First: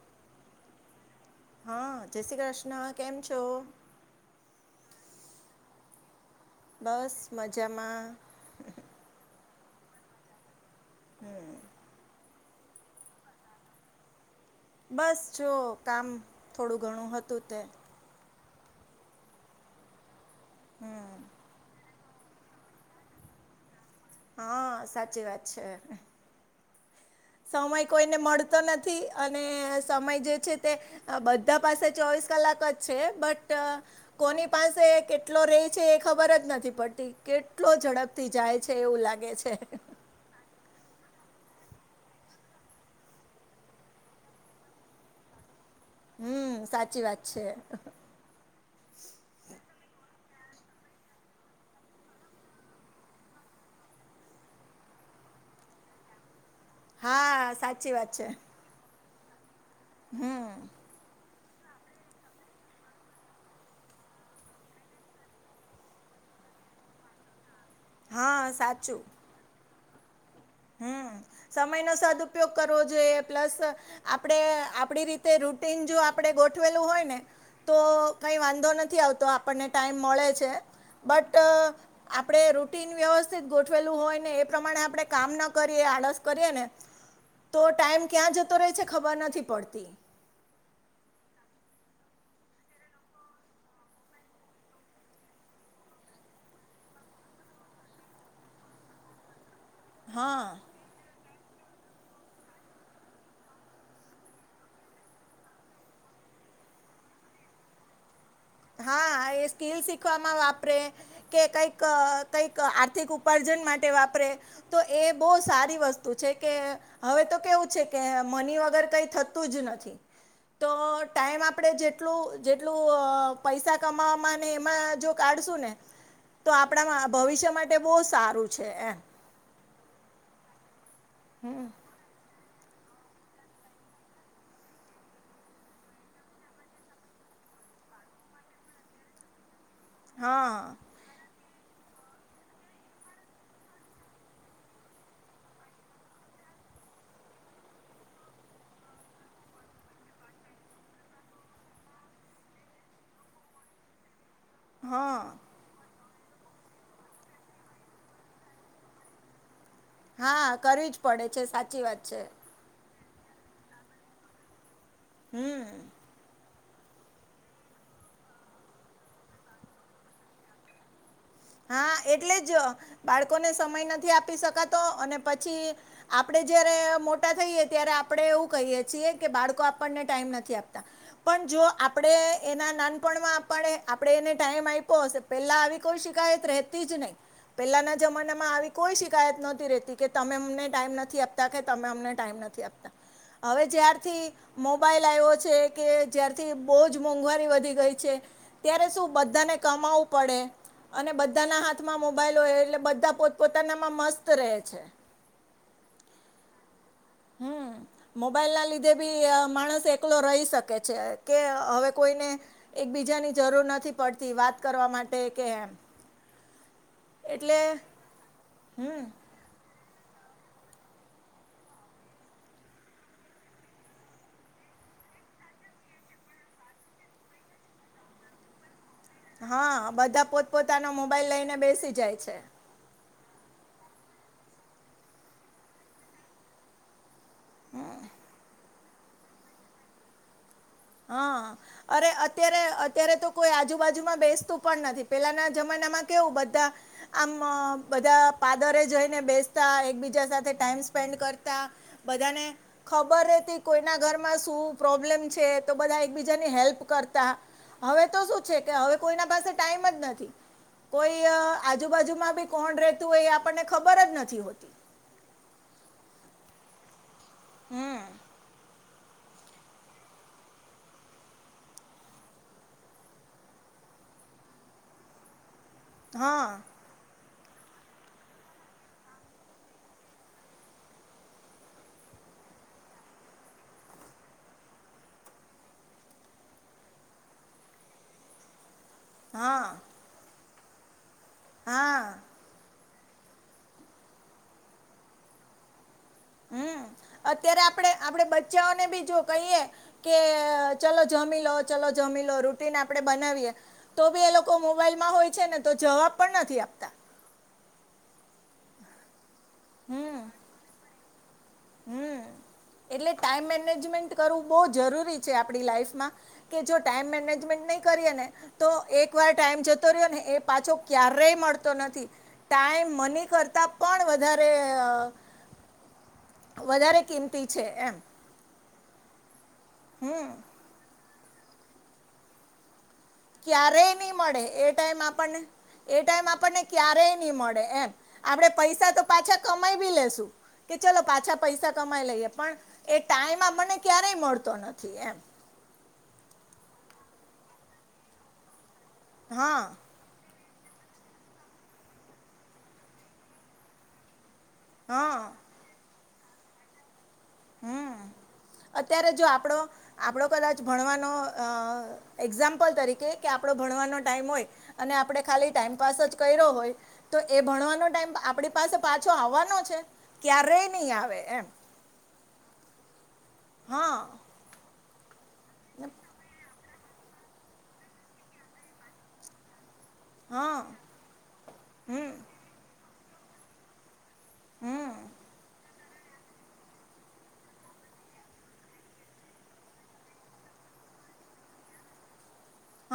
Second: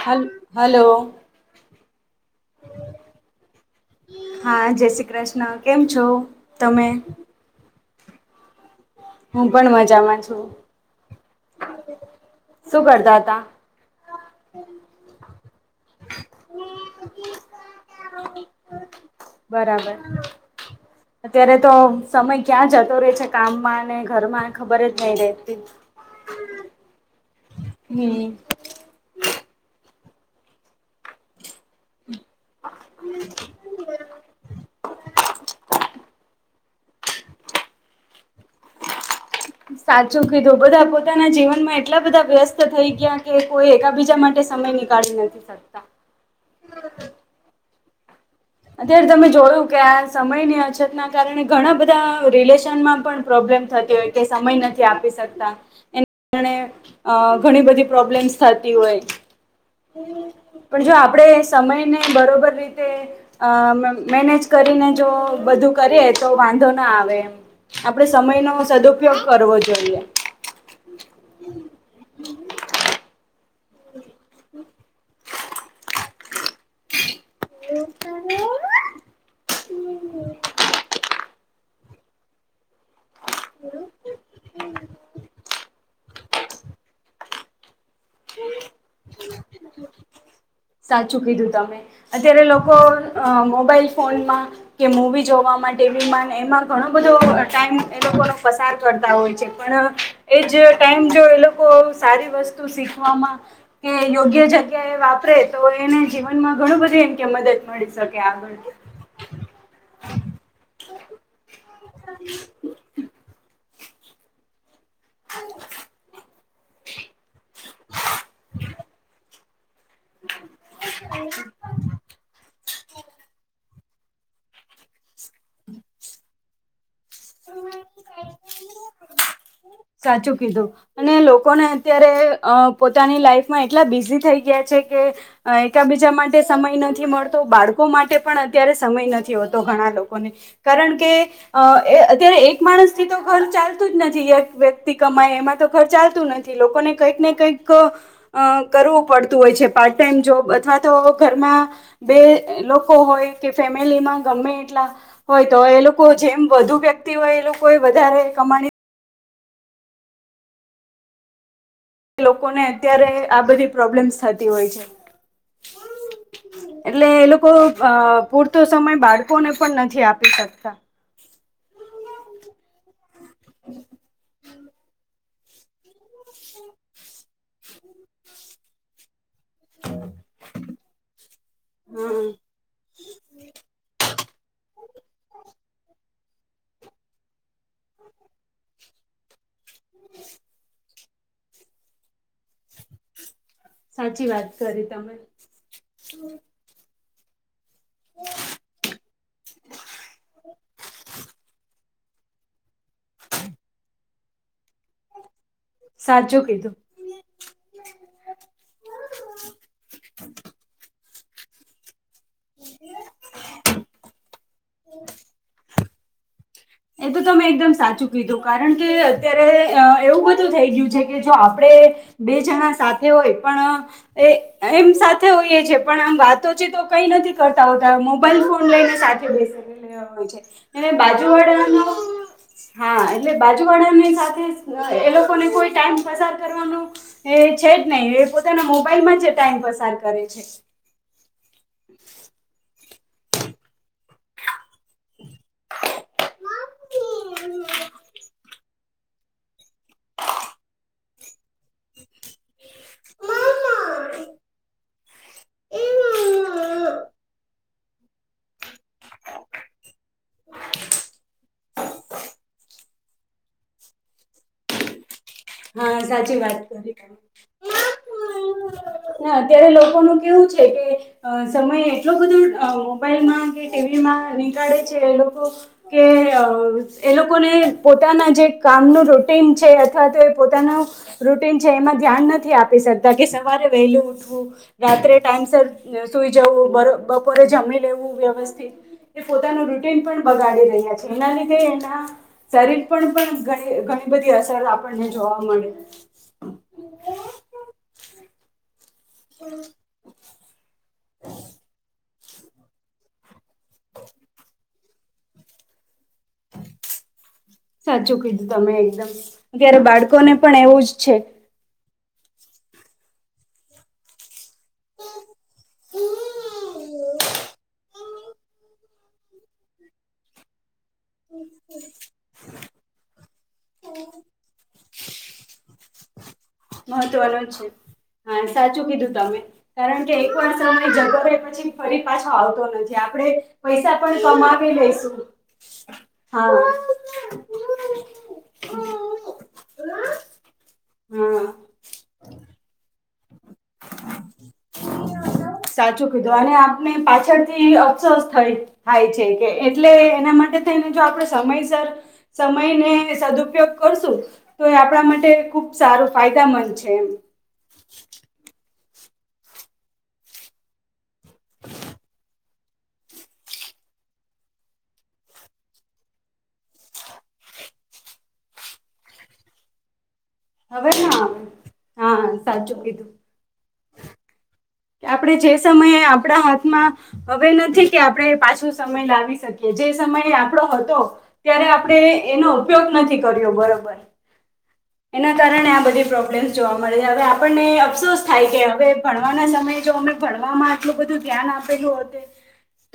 હલ હલો. હા, જય શ્રી કૃષ્ણ. કેમ છો? હા જય શ્રી કૃષ્ણ કેમ છો? તમે? બસ મજામાં. હું પણ મજામાં છું. હમ્મ. શું કરતા હતા? બસ જો કામ થોડું ઘણું હતું તે. બરાબર. હમ્મ. અત્યારે તો સમય ક્યાં જતો રહે છે કામમાં અને ઘરમાં હા ખબર જ નહી સાચી વાત રહેતી. છે સમય કોઈને હમ. મળતો નથી અને સમય જે છે તે બ બધાં પાસે ચોવીસ કલાક જ છે બટ કોની પાસે કેટલો રે છે એ ખબર જ નથી પડતી કેટલો ઝડપ થી જાય છે એવું લાગે છે. સાચું કીધું બધા પોતાના જીવનમાં એટલા બધા વ્યસ્ત થઈ ગયા કે કોઈ એકાબીજા માટે સમયની કાઢવું. હમ્મ, સાચી વાત છે. અત્યારે તમે જોયું કે આ સમયની અછતના કારણે ઘણા બધા રિલેશનમાં પણ પ્રોબ્લેમ થતી હોય. કે સમય નથી આપી શકતા એના કારણે અ હા ઘણી બધી સાચી વાત છે પ્રોબ્લેમ્સ થાય. તી હોય. હમ પણ જો આપણેે સમયને બરોબર રીતે અ મેનેજ કરીને જો બધું કરીએ તો વાંધો ના આવે એમ. આપડે સમય હા નો સદઉપયોગ કરવો જોઈએ. હમ્મ, સમય નો સદઉપયોગ કરવો જોઈએ પ્લસ આપણે આપડી રીતે રૂટીન જો આપણે ગોઠવેલું હોય ને તો કંઈ વાંધો નથી આવતો આપણને ટાઈમ મળે છે બટ આપડે રૂટીન વ્યવસ્થિત ગોઠવેલું હોય ને એ પ્રમાણે આપણે કામ ના કરીએ આળસ કરીએ ને તો ટાઈમ ક્યાં જતો રહે છે ખબર નથી પડતી. સાચું કીધું તમે અત્યારે લોકો અ મોબાઈલ ફોનમાં કે મૂવી જોવામા ટી વી મા એમાં ઘણો બધો ટાઈમ એ લોકો પસાર કરતા હોય છે પણ હા એજ ટાઈમ જો એ લોકો સારી વસ્તુ શીખવામાં કે યોગ્ય જગ્યા એ વાપરે તો એને જીવનમાં ઘણું બધું એમ કે શકે આગળ. હા એ સ્કીલ શીખવામાં વાપરે કે કંઈક કઈક આર્થિક ઉપ પર્જન માટે વાપરે તો એ બહુ સારી વસ્તુ છે કે હવે તો કેવું છે કે મની વગર કઈ થત તું જ નથી તો ટાઈમ આપણે જેટલું જેટલું પૈસા કમાવામાં ને એમાં જો કાઢશું ને તો આપણામાં ભવિષ્ય માટે બહુ સારું છે એમ. સાચું કીધું અને લોકોને હમ અત્યારે પોતાની લાઈફમાં એટલા બિઝી થઈ ગયા છે કે એકબીજા માટે સમય નથી મળતો બાળકો માટે પણ અત્યારે સમય નથી હોતો ઘણા લોક લોકોને હા કારણકે અ એ અત્યારે એક માણસ થી તો ઘર ચાલતું જ નથી એક વ્યક્તિ કમાય એમાં તો ઘર ચાલતું નથ. થી લોકોને કંઈક ને કંઈક અ કરવું પડતું હોય છે પાર્ટ ટાઈમ જોબ અથવા તો ઘરમાં બે લોકો હોય કે ફેમિલી માં ગમે એ એટલા હા હોય તો એ લોકો જેમ વધુ વ્યક્તિ હોય એ લોકો એ વધારે કમાણી હા કરવી જ પડે છે સાચી વાત. છે લોકોને અત્યારે આ બધી પ્રોબ્લેમ્સ થતી હોય છે. [unintelligible] એટલે એ લોકો અ પૂરતો સમય બાળકોને પણ નથી આપી શકતા. હા એટલે જ બાળકોને સમય નથી આપી શકાતો અને પછી આપડે જયારે મોટા થઈએ ત્યારે આપડે એવું કહીએ છીએ કે બાળકો આપણને ટાઈમ નથી આપતા પણ જો આપડે હમ એના ના નપણમા આપાડે આપણે એને ટાઈમ આય્પો હશે પેલા આવી કોઈ શી કાયત રહેતી જ નઈ પેલાના જમાનામા આવી કોઈ શિકાયત નોત તી રહેતી કે તમે અમને ટાઈમ નથી આપતા કે તમે અમને ટાઈમ નથી આપત હવે જ્યારથી સાચી વાત કરી મોબાઈલ તમે આય્વો છે કે જ્યારથી બોજ મોંઘવારી વધી ગય છે ત્યારે શું બધાને કમાવું પડે અને બધાના હાત હાથમાં મોબાઈલ હોય એટલે બધા પોત પોતાનામાં મસ્ત રહે છે. સાચું કીધું. હમ મોબાઈલ ના લીધે ભી અ માણસ એકલો રહી શકે છે કે હવે કોઈને એક બીજાની જરૂર નથી પડતી વાત કરવા માટે કે એમ એ તો તમે એટલે એકદમ સાચું કારણ કે હમ અત્યારે અ એવું બધું થઈ ગયું છે કે જો આપડે બે જણા સાથે હોય પણ એ એમ સાથે હોઈએ છે પણ આમ વાતો ચિતો કઈ નથી કરતા હોતા મોબાઈલ ફોન લઈને સા હા બધા પોતપોતાનો મોબાઈલ લઈને બાજુવાળાનો બેસી જાય છે. હા એટલે બાજુવાળાનીય સાથે એ લોકોને કોઈ ટાઈમ પસાર કરવાનો એ છે જ નય એ પોતાના મોબાઈલ માં જ ટાઈમ પસાર કરે છે. હા અરે અત્યારે અત્યારે તો કોઈ આજુબાજુમાં બેસતું પણ નથી પેલાના જમાનામાં કેવું બધા આમ બધા પાદરે જઈને બેસ તા એકબીજા સાથે ટાઈમ સ્પેન્ડ કરતા બધાને ખબર રહેતી કોઈના ઘરમાં શું પ્રોબ્લેમ છે તો બધા એકબીજાની હેલ્પ કરતા હવે તો શું છે કે હવે કોઈના પાસે ટાઈમ જ નથી. કોય આજુબાજુમાં બી કોણ રેતું હોય એ આપણને ખબર જ નથી. હા સાચી વાત કરી. હમ ના અત્યારે લોકોનું કેવું છે કે અ સમય એટલો બધો અ મોબાઈલમાં કે ટીવીમાં નીકાળે છે એ લોકો કે અ હા એ લોકોને પોતાના જે કામનું રૂટીન છે અથવા તો એ પોતાનું રૂટીન છે એમાં ધ્યાન નથી આપી શકતા કે સવારે વહેલું ઉઠવું રાત્રે ટાઈમ સર અ સુઈ જવું બ બપોરે જમી લેવું વ્યવસ્થિત પોતાનું હા રૂટીન પણ બગાડી રહ્યા છે એના લીધે એના હા શરીર પણ પણ ઘણી ઘણી બધી અસર આપણને જોવા મળે. હમ અત્યારે આપડે આપડે બચ્ચાઓને બી જો કહીએ કે ચલો જમી લો ચલો જમી લો રૂટીન આપડે બનાવીએ તો બી એ લોકો મોબાઈલમાં હોય છે ને તો જવાબ પણ નથી આપતા. સાચું કીધું તમે એકદમ અત્યારે હમ બાળકોને પણ એવું જ છે. હમ એટલે ટાઈમ મેનેજમેન્ટ કરવું બો જરૂરી છે આપડી લાઈફમાં કે જો ટાઈમ મેનેજમેન્ટ નહીં કરીએ ને તો એકવાર ટાઈમ જતો રહ્યો ને એ પાછો ક્યારેય મળતો નથી ટાઈમ મની કરતાં પણ વધારે અ વધારે મહત્વનો કિંમતી છે એમ હા સાચું કીધું તમે કારણ કે હમ એકવાર સમય જતો રહે પછી ફરી પાછો આવતો નથી. આપણે ક્યારેય પૈસા ની પણ મળે એ કમાવી ટાઈમ લઈશું આપણને એ ટાઈમ હા આપણને હા ક્યારેય નહી મળે એમ આપડે પૈસા તો પાછા કમાઈ બી લેશું, કે ચલો પાછા પૈસા. કમાઈ લઈએ, પણ એ ટાઈમ આપણ ને ક્યારેય મળતો નથી એમ. સાચું કીધું અને આપને પાછળથી અફસોસ થઇ. થાય છે, કે હા એટલે એના માટે. જો આપડે સમયસર સમયને સદુપયોગ કરશું તો એ આપણા હા માટે ખૂબ સારું ફાયદામંદ છે એમ હમ્મ અત્યારે જો, આપણો આપડો કદાચ ભણવાનો એક્ઝામ્પલ તરીકે કે આપડો ભણવાનો ટાઈમ હોય, અને આપણે ખાલી ટાઈમપાસ જ કર્યો હોય તો એ ભણવાનો ટાઈમ આપણી પાસે પાછો આવવાનો છે. ક્યારેય હવે નહીં ના આવે, એમ હા સાચું કીધું. હા આપણે જે ને સમયે આપણા હાથમાં હવે નથી કે આપણે પાછો સમય લાવી શકીએ જે સમય હા આપડો હતો ત્યારે આપણે હમ એનો ઉપયોગ નથી કર્યો બરોબર હમ એના કારણે આ બધી પ્રોબ્લેમ્ જોવા મળે હવે, આપણને અફસોસ થાય કે હવે ભણ ભણતર ના સમયે જો ભણવામાં અમે આટલું બધું ધ્યાન આપેલું હો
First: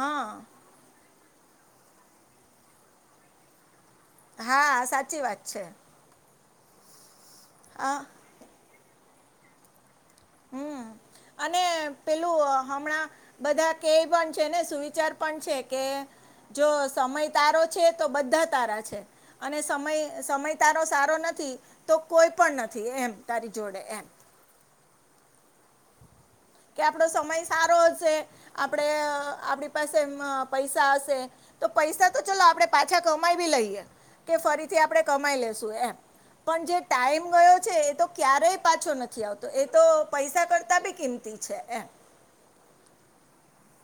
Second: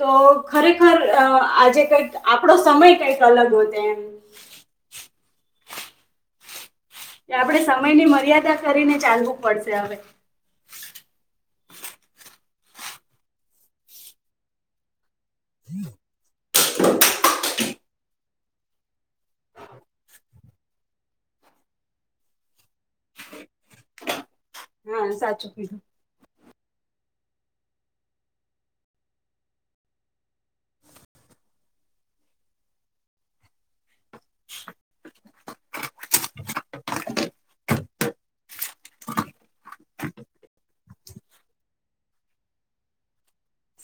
તો ખરેખર તો અ આજે કઈક આપડો સમય કઈક અલગ હોત એમ હા સાચી વાત છે. કે આપણે હા સમયની મર્યાદા કરીને ચાલવું પડશે હવે. હમ્મ અને પેલું હમણાં બધા કહે પણ છે ને સુવિચાર પણ છે કે જો સમય તારો છે તો બધા તારા છે. અને સમય, સમય તારો સારો નથી તો કોઈ પણ નથી એમ તારી જોડે એમ હા સાચું કીધું. કે આપડો સમય સારો હશે. આપડે આપડી પાસે પૈસા હશે. તો પૈસા તો ચલો આપણે પાછા કમાઈ બી લઈએ. કે ફરીથી આપણે કમાઈ લેશું એમ, પણ જે ટાઈમ ગયો છે એ તો ક્યારેય પાછો નથી આવતો, એ તો પૈસા કરતા બી કિંમતી છે એમ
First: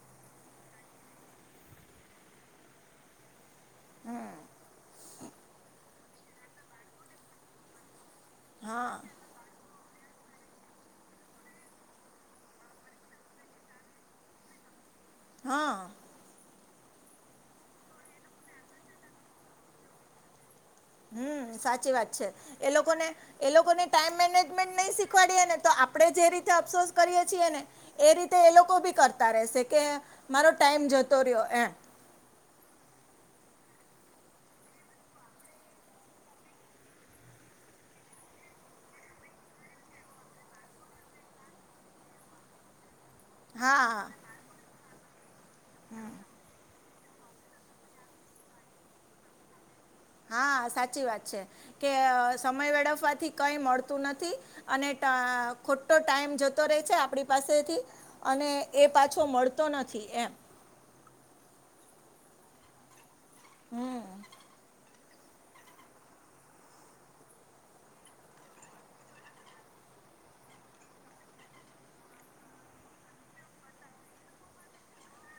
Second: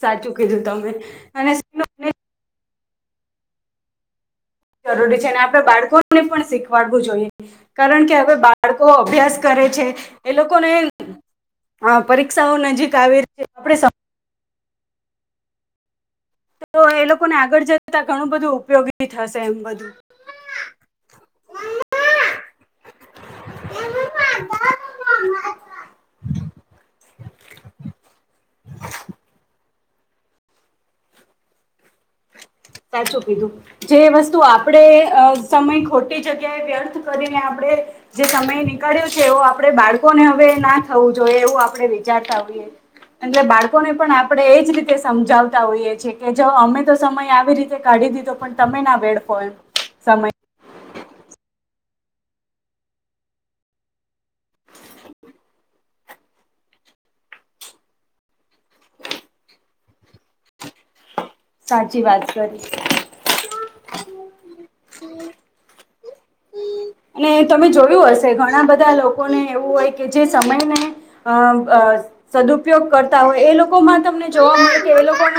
સાચું કીધું તમે અને હમ્મ જરૂરી છે. અને આપણે બાળકોને પણ શીખવાડવું જોઈએ કારણ કે હવે બાળકો હા અભ્યાસ કરે છે એ લોકોને પરીક્ષાઓ નજીક આવે રહી છે આપ હા તો એ લોકોને આગળ જતા ઘણું બધું ઉપયોગી થશે એમ બધું હમ્મ સાચી વાત છે એ લોકો ને એ લોકોને ટાઈમ મેનેજમેન્ટ નહી શીખવાડીએે ને, તો આપણે જે રીતે અફસોસ કરીએ છીએ ને એ રીતે એ લોકો બી કરતા રહેશે કે, મારો ટાઈમ જતો રહ્યો એમ સાચું કીધું. જે વસ્તુ આપણેે સમય ખોટી જગ્યાએ વ્યર્થ કરીને આપણે જે સમય નીકળ્યો છે, એવો આપણે બાળકોને હવે ના થવું જોઈએ એવું આપણે વિચારતા હોઈએ. એટલે બાળકોને હા પણ આપણે એજ રીતે સમજાવતા હોઈએ છેએ કે જો અમે તો સમય આ આવી રીતે કાઢી દીધો પણ તમે ના વેડફો એમ સમય હા સાચી વાત છે, કે સમય વે ડફવાથી કઈ મળતું નથી. અને ખોટો ટાઈમ જતો રહે છે આપણી પાસેથી અને એ પાછો મળતો નથી એમ. સાચી વાત કરી. હમ્મ. અને તમે જોયું હશે ઘણા બધા લોકોને એવું હોય કે જે સમય ને અમ અ સદુપયોગ કરતા હોય એ લોકોમાં તમને જોવા મળે છે એ લોકોન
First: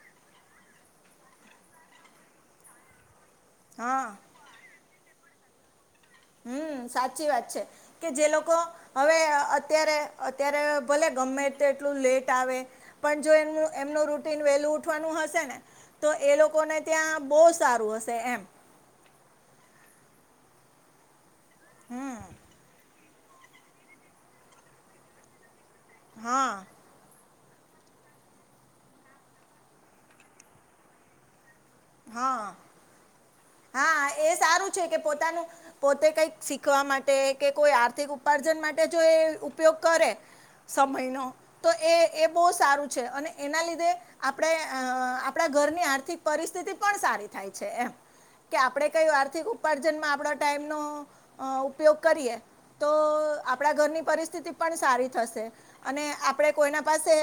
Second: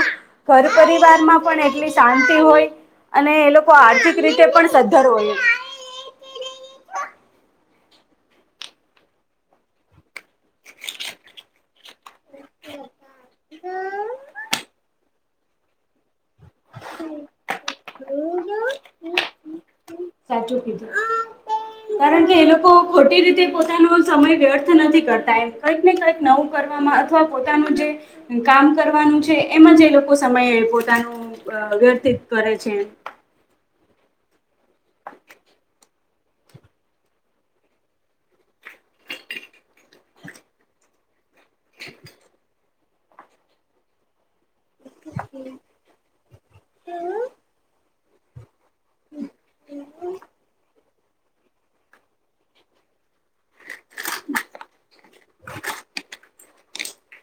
ઘર પરિવારમાં પણ એટલી શાંતિ હોય અને એ લોકો હા આર્થિક રીતે પણ સદ્ધર હોય. હમ્મ, સાચી વાત છે. કે જે લોકો હવે અત્યારે અત્યારે ભલે ગમે તે એટલું લેટ આવે પણ જો એ એમનું રૂટીન વેલું ઉઠવાનું હશે ને તો એ લોકોને ત્યાં બહુ સારું હશે એમ. સાચું કીધું હમ કારણ કે એ લોકો ખોટી રીતે પોતાનો સમય વ્યર્થ નથી કરતા એમ કંઈક ને કંઈક નવું હા કરવામાં અથ પોતાનું જે કામ કરવાનું છે એમાં જે લોકો સમયે પોતાનું અ વ્યતીત કરે હા છે. હા, એ સારું છે કે પોતાનું પોતે કઈક શીખવા માટે કે કોઈ આર્થિક ઉપાર્જન માટે જો એ ઉપયોગ કરે સમયનો તો એ એ બહુ સારું છે અને એના લીધે આપણે અ આપણા ઘરની આર્થિક પરિસ્થિતિ પણ સારી થાય છે એમ. કે આપણે કંઈ આર્થિક ઉપાર્જનમાં આપણા ટાઈમનો અ ઉપયોગ કરીએ તો આપણા ઘરની પરિસ્થિતિ પણ સારી થશે અને આપણે કોઈના પાસે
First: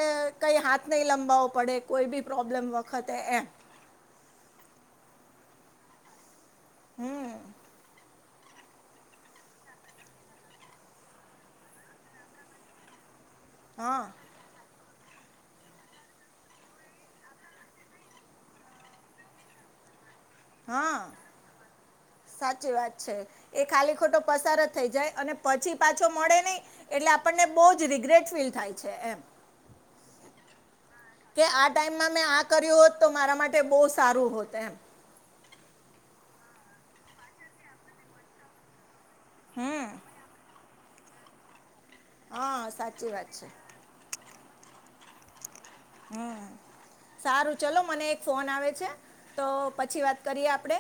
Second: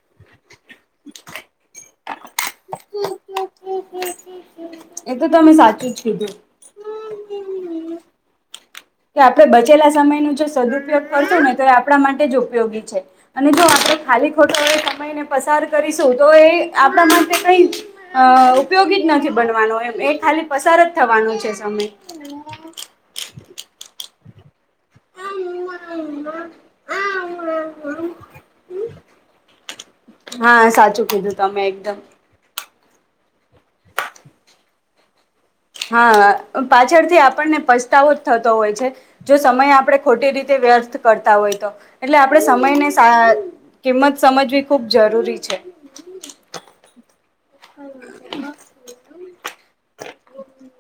કંઈ હાથ નહીં લંબાવવો પડે કોઈ બી પ્રોબ્લેમ વખતે એમ. એ તો તમે સાચું જ કીધું. હમ્મ. કે આપણે બચેલા સમય ન જો સદુપયોગ કરશું ને તો એ આપણા માટે જ ઉપયોગી છે. અને જો આપણે હા ખાલી ખોટો એ સમયને પસાર કરીશું તો એ આપણા માટે કઈ અ ઉપયોગી જ નથી બનવાનો એમ એ ખાલી પસાર જ હા થવાનું છે સમય. સાચી વાત છે, એ ખાલી ખોટો પસાર જ થઈ જાય અને પછી પાછો મળે નહી એટલે આપણને બહુ જ રિગ્રેટ ફુલ થાય છે એમ. હા સાચું. કીધું કે તમે આ એકદમ ટાઈમમાં મેં આ કર્યું હોત તો મારા માટે બહુ સારું હોત એમ. હા, પાછળથી આપણને પસ્તાવો જ થતો હોય છે. જો સમય હમ આપણે ખોટી રીતે વ્યર્થ કરતા હોય તો એટલે આપણે હા સમયને સાચી સા વાત છે કિંમત સમજવી ખૂબ જરૂરી છે. હમ્મ, સારું. ચલો મને એક ફોન આવે છે તો પછી વાત કરીએ આપણે.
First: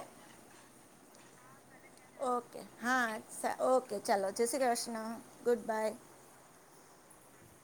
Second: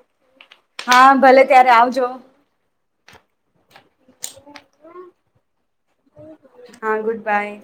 હા ભલે ત્યારે આવજો. ઓકે હા ઓકે ચાલો જય શ્રી કૃષ્ણ, ગુડ બાય. હા ગુડ બાય.